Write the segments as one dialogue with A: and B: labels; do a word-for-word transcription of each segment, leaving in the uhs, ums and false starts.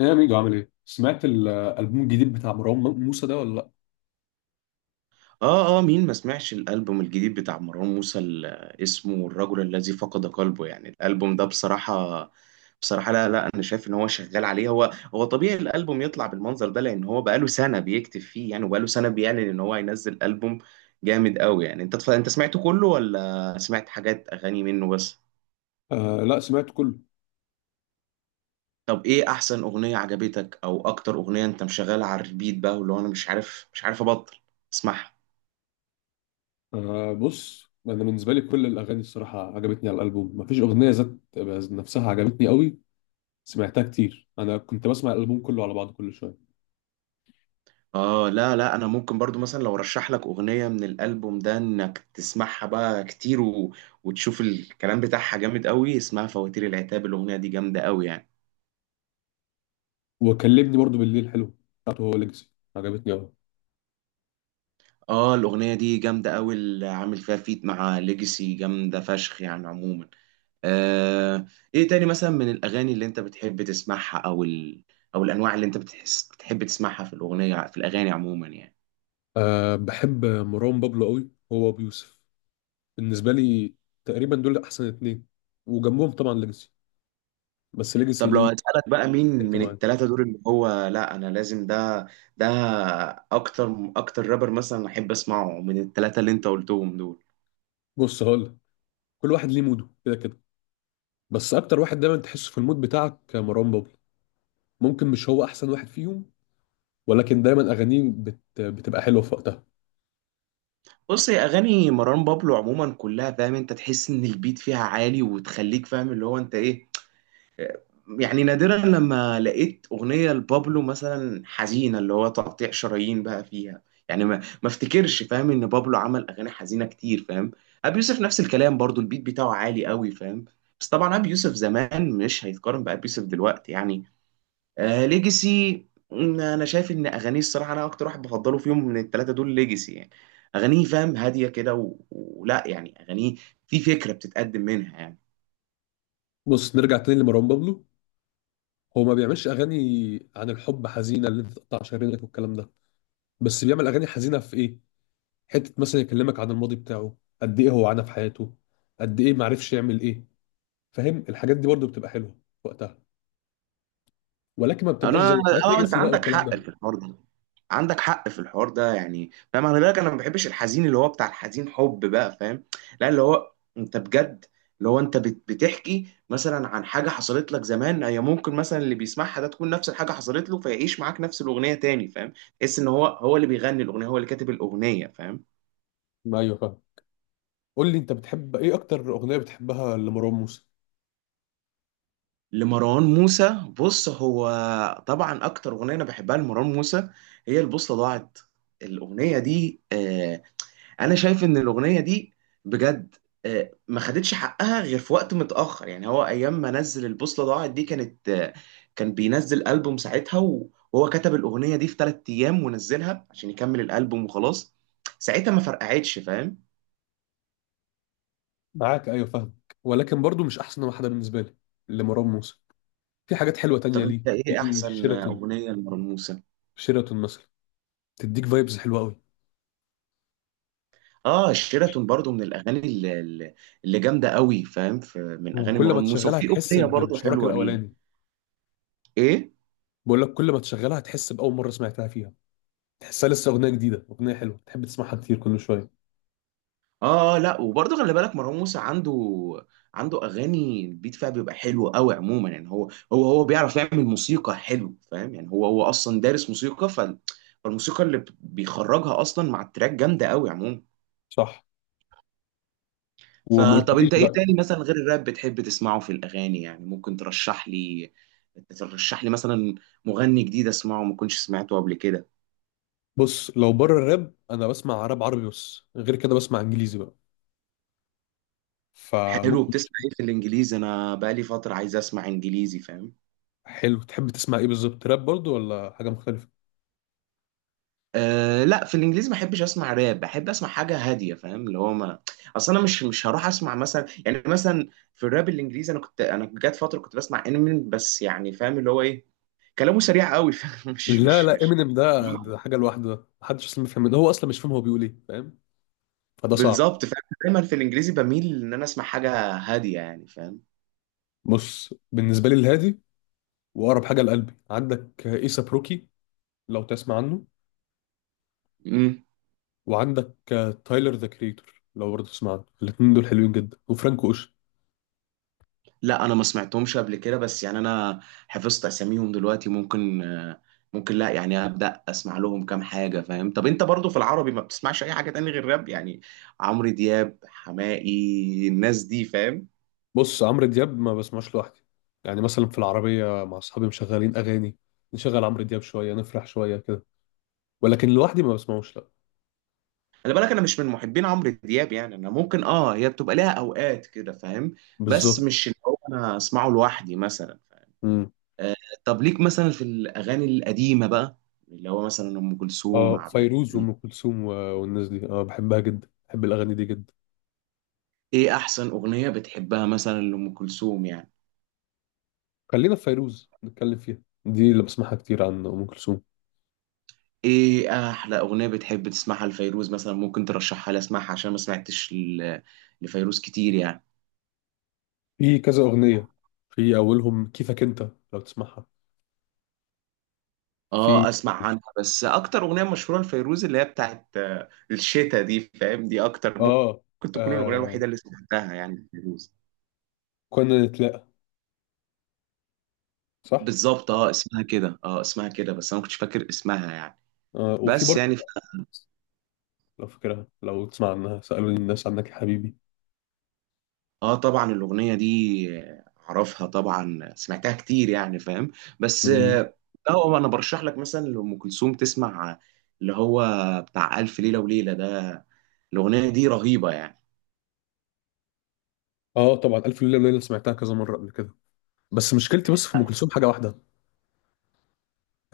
A: ايه يا ميجو؟ عامل ايه؟ سمعت الالبوم الجديد بتاع مروان موسى ده ولا لا؟
B: اه اه مين ما سمعش الالبوم الجديد بتاع مروان موسى اللي اسمه الرجل الذي فقد قلبه؟ يعني الالبوم ده بصراحه بصراحه لا لا، انا شايف ان هو شغال عليه، هو هو طبيعي الالبوم يطلع بالمنظر ده، لان هو بقاله سنه بيكتب فيه يعني، وبقاله سنه بيعلن ان هو هينزل البوم جامد قوي يعني. انت تف... انت سمعته كله ولا سمعت حاجات اغاني منه بس؟
A: آه لا، سمعت كله.
B: طب ايه احسن اغنيه عجبتك، او اكتر اغنيه انت مشغلها على الريبيت بقى، واللي هو انا مش عارف مش عارف ابطل اسمعها؟
A: آه، بص انا بالنسبه لي كل الاغاني الصراحه عجبتني على الالبوم، مفيش اغنيه ذات ذات نفسها عجبتني قوي. سمعتها كتير، انا كنت بسمع الالبوم كله على بعضه كل شويه.
B: اه، لا لا، انا ممكن برضو مثلا لو رشح لك اغنيه من الالبوم ده انك تسمعها بقى كتير، و... وتشوف الكلام بتاعها جامد قوي. اسمها فواتير العتاب، الاغنيه دي جامده قوي يعني.
A: وكلمني برضو بالليل حلو، بتاعته هو، ليجاسي عجبتني قوي.
B: اه، الاغنيه دي جامده قوي، اللي عامل فيها فيت مع ليجاسي جامده فشخ يعني عموما. آه. ايه تاني مثلا من الاغاني اللي انت بتحب تسمعها، او ال... او الانواع اللي انت بتحس بتحب تسمعها في الاغنيه في الاغاني عموما يعني؟
A: آه، بحب مروان بابلو قوي، هو ابو يوسف بالنسبه لي. تقريبا دول احسن اتنين، وجنبهم طبعا ليجاسي. بس ليجاسي
B: طب لو
A: ليه،
B: هسألك بقى مين
A: انت
B: من
A: معايا؟
B: التلاتة دول، اللي هو لا، أنا لازم ده ده أكتر أكتر رابر مثلا أحب أسمعه من التلاتة اللي أنت قلتهم دول.
A: بص هقول لك، كل واحد ليه موده كده كده، بس اكتر واحد دايما تحسه في المود بتاعك مروان بابلو. ممكن مش هو احسن واحد فيهم، ولكن دايما اغانيه بت... بتبقى حلوه في وقتها.
B: بص، هي أغاني مروان بابلو عموما كلها فاهم، أنت تحس إن البيت فيها عالي وتخليك فاهم اللي هو أنت إيه يعني. نادرا لما لقيت أغنية لبابلو مثلا حزينة اللي هو تقطيع شرايين بقى فيها. يعني ما ما افتكرش فاهم ان بابلو عمل اغاني حزينة كتير فاهم. ابي يوسف نفس الكلام برضو، البيت بتاعه عالي قوي فاهم. بس طبعا ابي يوسف زمان مش هيتقارن بابي يوسف دلوقتي يعني. آه، ليجاسي. م، انا شايف ان اغانيه الصراحة، انا اكتر واحد بفضله فيهم من الثلاثة دول ليجاسي يعني. اغانيه فاهم هادية كده، و- ولا يعني اغانيه في فكرة بتتقدم منها يعني.
A: بص نرجع تاني لمروان بابلو، هو ما بيعملش اغاني عن الحب حزينه اللي انت تقطع شرايينك والكلام ده، بس بيعمل اغاني حزينه في ايه؟ حته مثلا يكلمك عن الماضي بتاعه، قد ايه هو عانى في حياته، قد ايه ما عرفش يعمل ايه. فاهم؟ الحاجات دي برضو بتبقى حلوه في وقتها، ولكن ما بتبقاش زي
B: انا
A: حاجات
B: اه، انت
A: ليجاسي بقى
B: عندك
A: والكلام
B: حق
A: ده.
B: في الحوار ده، عندك حق في الحوار ده يعني فاهم، خلي بالك انا ما بحبش الحزين اللي هو بتاع الحزين حب بقى فاهم. لا، اللي هو انت بجد، اللي هو انت بت- بتحكي مثلا عن حاجه حصلت لك زمان، هي ممكن مثلا اللي بيسمعها ده تكون نفس الحاجه حصلت له، فيعيش معاك نفس الاغنيه تاني فاهم. تحس ان هو هو اللي بيغني الاغنيه، هو اللي كاتب الاغنيه فاهم.
A: ما ايوه فاهم. قول لي انت بتحب ايه؟ اكتر اغنيه بتحبها لمروان موسى؟
B: لمروان موسى، بص هو طبعا اكتر اغنيه انا بحبها لمروان موسى هي البوصله ضاعت. الاغنيه دي آه، انا شايف ان الاغنيه دي بجد آه، ما خدتش حقها غير في وقت متاخر يعني. هو ايام ما نزل البوصله ضاعت دي كانت آه، كان بينزل البوم ساعتها، و- وهو كتب الاغنيه دي في ثلاث ايام ونزلها عشان يكمل الالبوم وخلاص. ساعتها ما فرقعتش فاهم.
A: معاك، ايوه فاهم. ولكن برضو مش احسن واحده بالنسبه لي لمروان موسى. في حاجات حلوه
B: طب
A: تانية ليه،
B: انت ايه
A: في
B: احسن
A: شيراتون.
B: اغنيه لمروان موسى؟
A: شيراتون مثلا تديك فايبز حلوه قوي.
B: اه، شيراتون برضو من الاغاني اللي, اللي اللي جامده قوي فاهم، في- من اغاني
A: وكل ما
B: مروان موسى،
A: تشغلها
B: وفي
A: تحس
B: اغنيه
A: ب-
B: برضو
A: بشعورك
B: حلوه ليه.
A: الاولاني.
B: ايه.
A: بقول لك، كل ما تشغلها تحس باول مره سمعتها فيها. تحسها لسه اغنيه جديده، اغنيه حلوه تحب تسمعها كتير كل شويه.
B: اه لا، وبرضه خلي بالك مروان موسى عنده عنده اغاني البيت فيها بيبقى حلو قوي عموما يعني. هو هو هو بيعرف يعمل موسيقى حلو فاهم يعني، هو هو اصلا دارس موسيقى، ف فالموسيقى اللي بيخرجها اصلا مع التراك جامده قوي عموما.
A: صح. وما
B: فطب
A: قلتليش
B: انت ايه
A: بقى؟
B: تاني مثلا غير الراب بتحب تسمعه في الاغاني يعني؟ ممكن ترشح لي ترشح لي مثلا مغني جديد اسمعه ما كنتش سمعته قبل كده.
A: بص لو بره الراب، انا بسمع راب عربي بس. غير كده بسمع انجليزي بقى،
B: حلو،
A: فممكن.
B: بتسمع ايه في الانجليزي؟ انا بقالي فتره عايز اسمع انجليزي فاهم.
A: حلو، تحب تسمع ايه بالظبط؟ راب برضو ولا حاجه مختلفه؟
B: أه لا، في الانجليزي ما بحبش اسمع راب، بحب اسمع حاجه هاديه فاهم. اللي هو ما، اصل انا مش مش هروح اسمع مثلا، يعني مثلا في الراب الانجليزي، انا كنت انا جات فتره كنت بسمع انمين بس يعني فاهم. اللي هو ايه؟ كلامه سريع قوي فاهم مش
A: لا
B: مش
A: لا،
B: مش
A: امينيم ده ده حاجه لوحده، محدش اصلا بيفهم منه، هو اصلا مش فاهم هو بيقول ايه. فاهم؟ فده صعب.
B: بالظبط فاهم. دايما في الانجليزي بميل ان انا اسمع حاجه هاديه يعني
A: بص بالنسبه لي الهادي واقرب حاجه لقلبي عندك ايسا بروكي، لو تسمع عنه.
B: فاهم.
A: وعندك تايلر ذا كريتور، لو برضه تسمع عنه. الاثنين دول حلوين جدا، وفرانكو اوشن.
B: لا انا ما سمعتهمش قبل كده، بس يعني انا حفظت اساميهم دلوقتي ممكن، آه، ممكن لا يعني، ابدا اسمع لهم كام حاجه فاهم. طب انت برضو في العربي ما بتسمعش اي حاجه تاني غير راب يعني؟ عمرو دياب، حماقي، الناس دي فاهم.
A: بص عمرو دياب ما بسمعش لوحدي. يعني مثلا في العربيه مع اصحابي مشغلين اغاني، نشغل عمرو دياب شويه نفرح شويه كده، ولكن لوحدي ما بسمعوش لا.
B: خلي بالك انا مش من محبين عمرو دياب يعني، انا ممكن اه هي بتبقى ليها اوقات كده فاهم، بس
A: بالظبط.
B: مش اللي هو انا اسمعه لوحدي مثلا فاهم.
A: امم
B: آه. طب ليك مثلا في الاغاني القديمه بقى، اللي هو مثلا ام كلثوم،
A: اه،
B: عبد
A: فيروز
B: الحليم،
A: وام كلثوم و- والناس دي، اه بحبها جدا، بحب الاغاني دي جدا.
B: ايه احسن اغنية بتحبها مثلا لأم كلثوم يعني؟
A: خلينا في فيروز نتكلم فيها، دي اللي بسمعها كتير عن ام كلثوم.
B: ايه احلى اغنية بتحب تسمعها لفيروز مثلا؟ ممكن ترشحها لي اسمعها عشان ما سمعتش ل- لفيروز كتير يعني.
A: في كذا اغنيه، في اولهم كيفك انت، لو تسمعها.
B: اه،
A: في
B: اسمع عنها، بس اكتر اغنية مشهورة لفيروز اللي هي بتاعت آه، الشتا دي فاهم، دي اكتر
A: اه,
B: ممكن تكون الاغنية
A: آه
B: الوحيدة اللي سمعتها يعني لفيروز.
A: كنا نتلاقى. صح.
B: بالظبط، اه اسمها كده، اه اسمها كده بس انا ما كنتش فاكر اسمها يعني.
A: آه وفي
B: بس
A: برضه،
B: يعني
A: لو فاكرها، لو تسمع عنها، سالوني الناس عنك يا حبيبي.
B: اه، طبعا الاغنيه دي اعرفها طبعا، سمعتها كتير يعني فاهم. بس
A: مم.
B: اه، هو انا برشح لك مثلا لام كلثوم تسمع اللي هو بتاع الف ليله وليله ده، الاغنيه دي رهيبه يعني
A: اه طبعا الف ليله وليله سمعتها كذا مره قبل كده، بس مشكلتي بس في ام كلثوم حاجه واحده،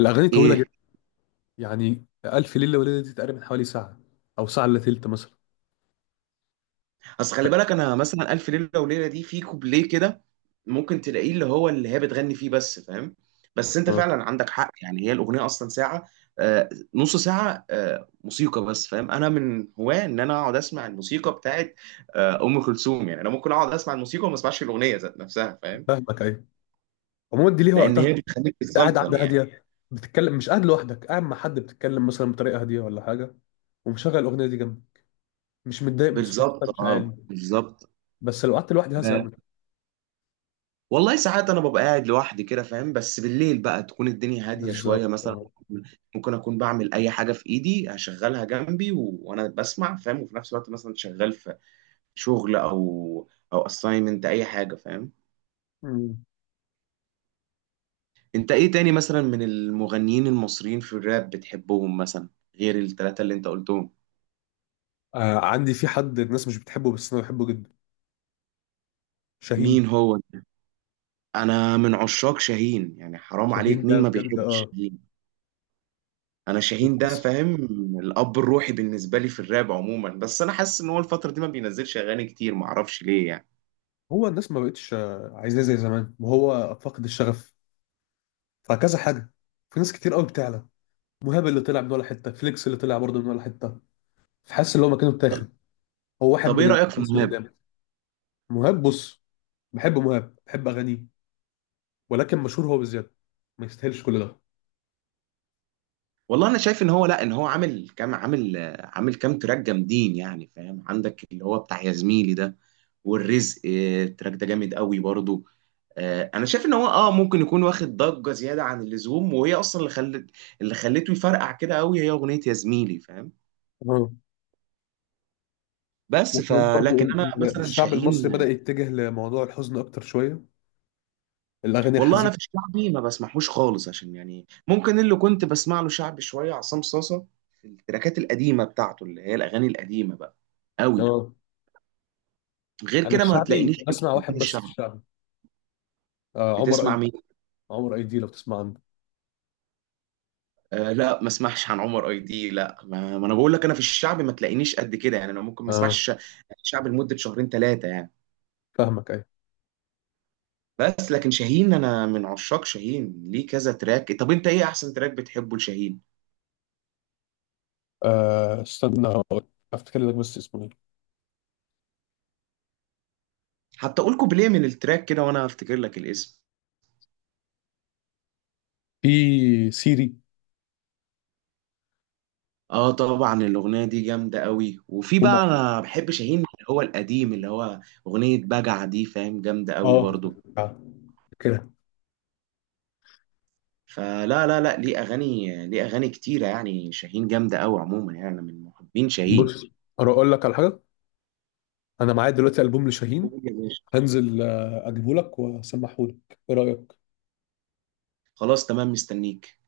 A: الاغاني طويله
B: ايه.
A: جدا. يعني الف ليله وليله دي تقريبا حوالي ساعه، او ساعه الا تلت مثلا.
B: اصل
A: ف-
B: خلي بالك انا مثلا الف ليله وليله دي في كوبليه كده ممكن تلاقيه اللي هو اللي هي بتغني فيه بس فاهم. بس انت
A: آه،
B: فعلا عندك حق يعني، هي الاغنيه اصلا ساعه، آه نص ساعه آه موسيقى بس فاهم. انا من هواه ان انا اقعد اسمع الموسيقى بتاعت آه ام كلثوم يعني، انا ممكن اقعد اسمع الموسيقى وما اسمعش الاغنيه ذات نفسها فاهم،
A: فاهمك ايوه. عموما دي ليها
B: لان
A: وقتها.
B: هي بتخليك
A: انت قاعد،
B: تتسلطن
A: قاعده
B: يعني.
A: هاديه، بتتكلم، مش قاعد لوحدك، قاعد مع حد بتتكلم مثلا بطريقه هاديه ولا حاجه، ومشغل الاغنيه دي جنبي، مش متضايق من صوتها، صوتها
B: بالظبط،
A: مش
B: اه
A: عالي.
B: بالظبط.
A: بس لو قعدت لوحدي هزهق
B: آه،
A: منها.
B: والله ساعات انا ببقى قاعد لوحدي كده فاهم، بس بالليل بقى تكون الدنيا هاديه شويه
A: بالظبط
B: مثلا.
A: اه.
B: ممكن اكون بعمل اي حاجه في ايدي هشغلها جنبي و... وانا بسمع فاهم، وفي نفس الوقت مثلا شغال في شغل، او او اساينمنت اي حاجه فاهم.
A: مم.
B: انت ايه تاني مثلا من المغنيين المصريين في الراب بتحبهم مثلا، غير الثلاثه اللي انت قلتهم؟
A: آه عندي، في حد الناس مش بتحبه بس انا بحبه جدا، شاهين.
B: مين هو؟ انا من عشاق شاهين يعني، حرام
A: شاهين
B: عليك،
A: ده
B: مين ما
A: بجد
B: بيحبش.
A: اه.
B: انا شاهين ده
A: وتحس،
B: فاهم، الاب الروحي بالنسبه لي في الراب عموما، بس انا حاسس ان هو الفتره دي ما بينزلش اغاني كتير، ما اعرفش ليه يعني.
A: هو الناس ما بقتش آه، عايزاه زي زمان، وهو فاقد الشغف، فكذا حاجه. في ناس كتير قوي بتعلى، مهاب اللي طلع من ولا حته، فليكس اللي طلع برضه من ولا حته، فحاسس ان هو مكانه اتاخد. هو واحد
B: طب
A: من
B: ايه رايك في
A: الناس اللي
B: مهاب؟
A: قدام. مهاب، بص بحب مهاب، بحب اغانيه، ولكن مشهور هو بزياده، ما يستاهلش كل ده.
B: والله انا شايف ان هو لا، ان هو عامل كام، عامل آه، عامل كام تراك جامدين يعني فاهم، عندك اللي هو بتاع يا زميلي ده، والرزق آه، التراك ده جامد قوي برضو. آه، انا شايف ان هو اه ممكن يكون واخد ضجه زياده عن اللزوم، وهي اصلا اللي خلت اللي خلته يفرقع كده قوي هي اغنيه يا زميلي فاهم.
A: اه.
B: بس
A: وكمان
B: فلكن
A: برضو
B: انا
A: ال-
B: مثلا
A: الشعب المصري بدأ
B: شاهين.
A: يتجه لموضوع الحزن أكتر شوية، الأغاني
B: والله انا
A: الحزينة.
B: في الشعبي ما بسمعهوش خالص عشان يعني، ممكن اللي كنت بسمع له شعبي شويه عصام صاصه، في التراكات القديمه بتاعته اللي هي الاغاني القديمه بقى قوي.
A: اه.
B: غير
A: أنا
B: كده ما هتلاقينيش
A: الشعبي
B: في
A: بسمع
B: المغنيين
A: واحد بس في
B: الشعبي.
A: الشعبي، آه عمر
B: بتسمع
A: أيدي.
B: مين؟
A: عمر أيدي، لو تسمع عنه.
B: آه لا، ما اسمعش عن عمر اي دي، لا، ما, ما انا بقول لك، انا في الشعبي ما تلاقينيش قد كده يعني، انا ممكن ما
A: اه
B: اسمعش شعبي لمده شهرين ثلاثه يعني.
A: فاهمك أيوة.
B: بس لكن شاهين، انا من عشاق شاهين، ليه كذا تراك. طب انت ايه احسن تراك بتحبه لشاهين؟
A: آه استنى هقول- أفتكر لك، بس اسمه إيه؟
B: حتى اقول كوبليه من التراك كده وانا افتكر لك الاسم.
A: في سيري.
B: اه طبعا الاغنيه دي جامده قوي، وفي
A: ومع
B: بقى انا بحب شاهين اللي هو القديم، اللي هو اغنيه بجع دي فاهم، جامده قوي
A: اه
B: برضو.
A: آه، كده.
B: فلا لا لا، ليه اغاني، ليه اغاني كتيره يعني، شاهين جامده قوي عموما يعني، انا من محبين شاهين.
A: بص أقول لك على حاجة، أنا معايا دلوقتي ألبوم لشاهين.
B: قول يا باشا.
A: هنزل آه، أجيبه لك وأسمحه لك. إيه رأيك؟
B: خلاص تمام مستنيك.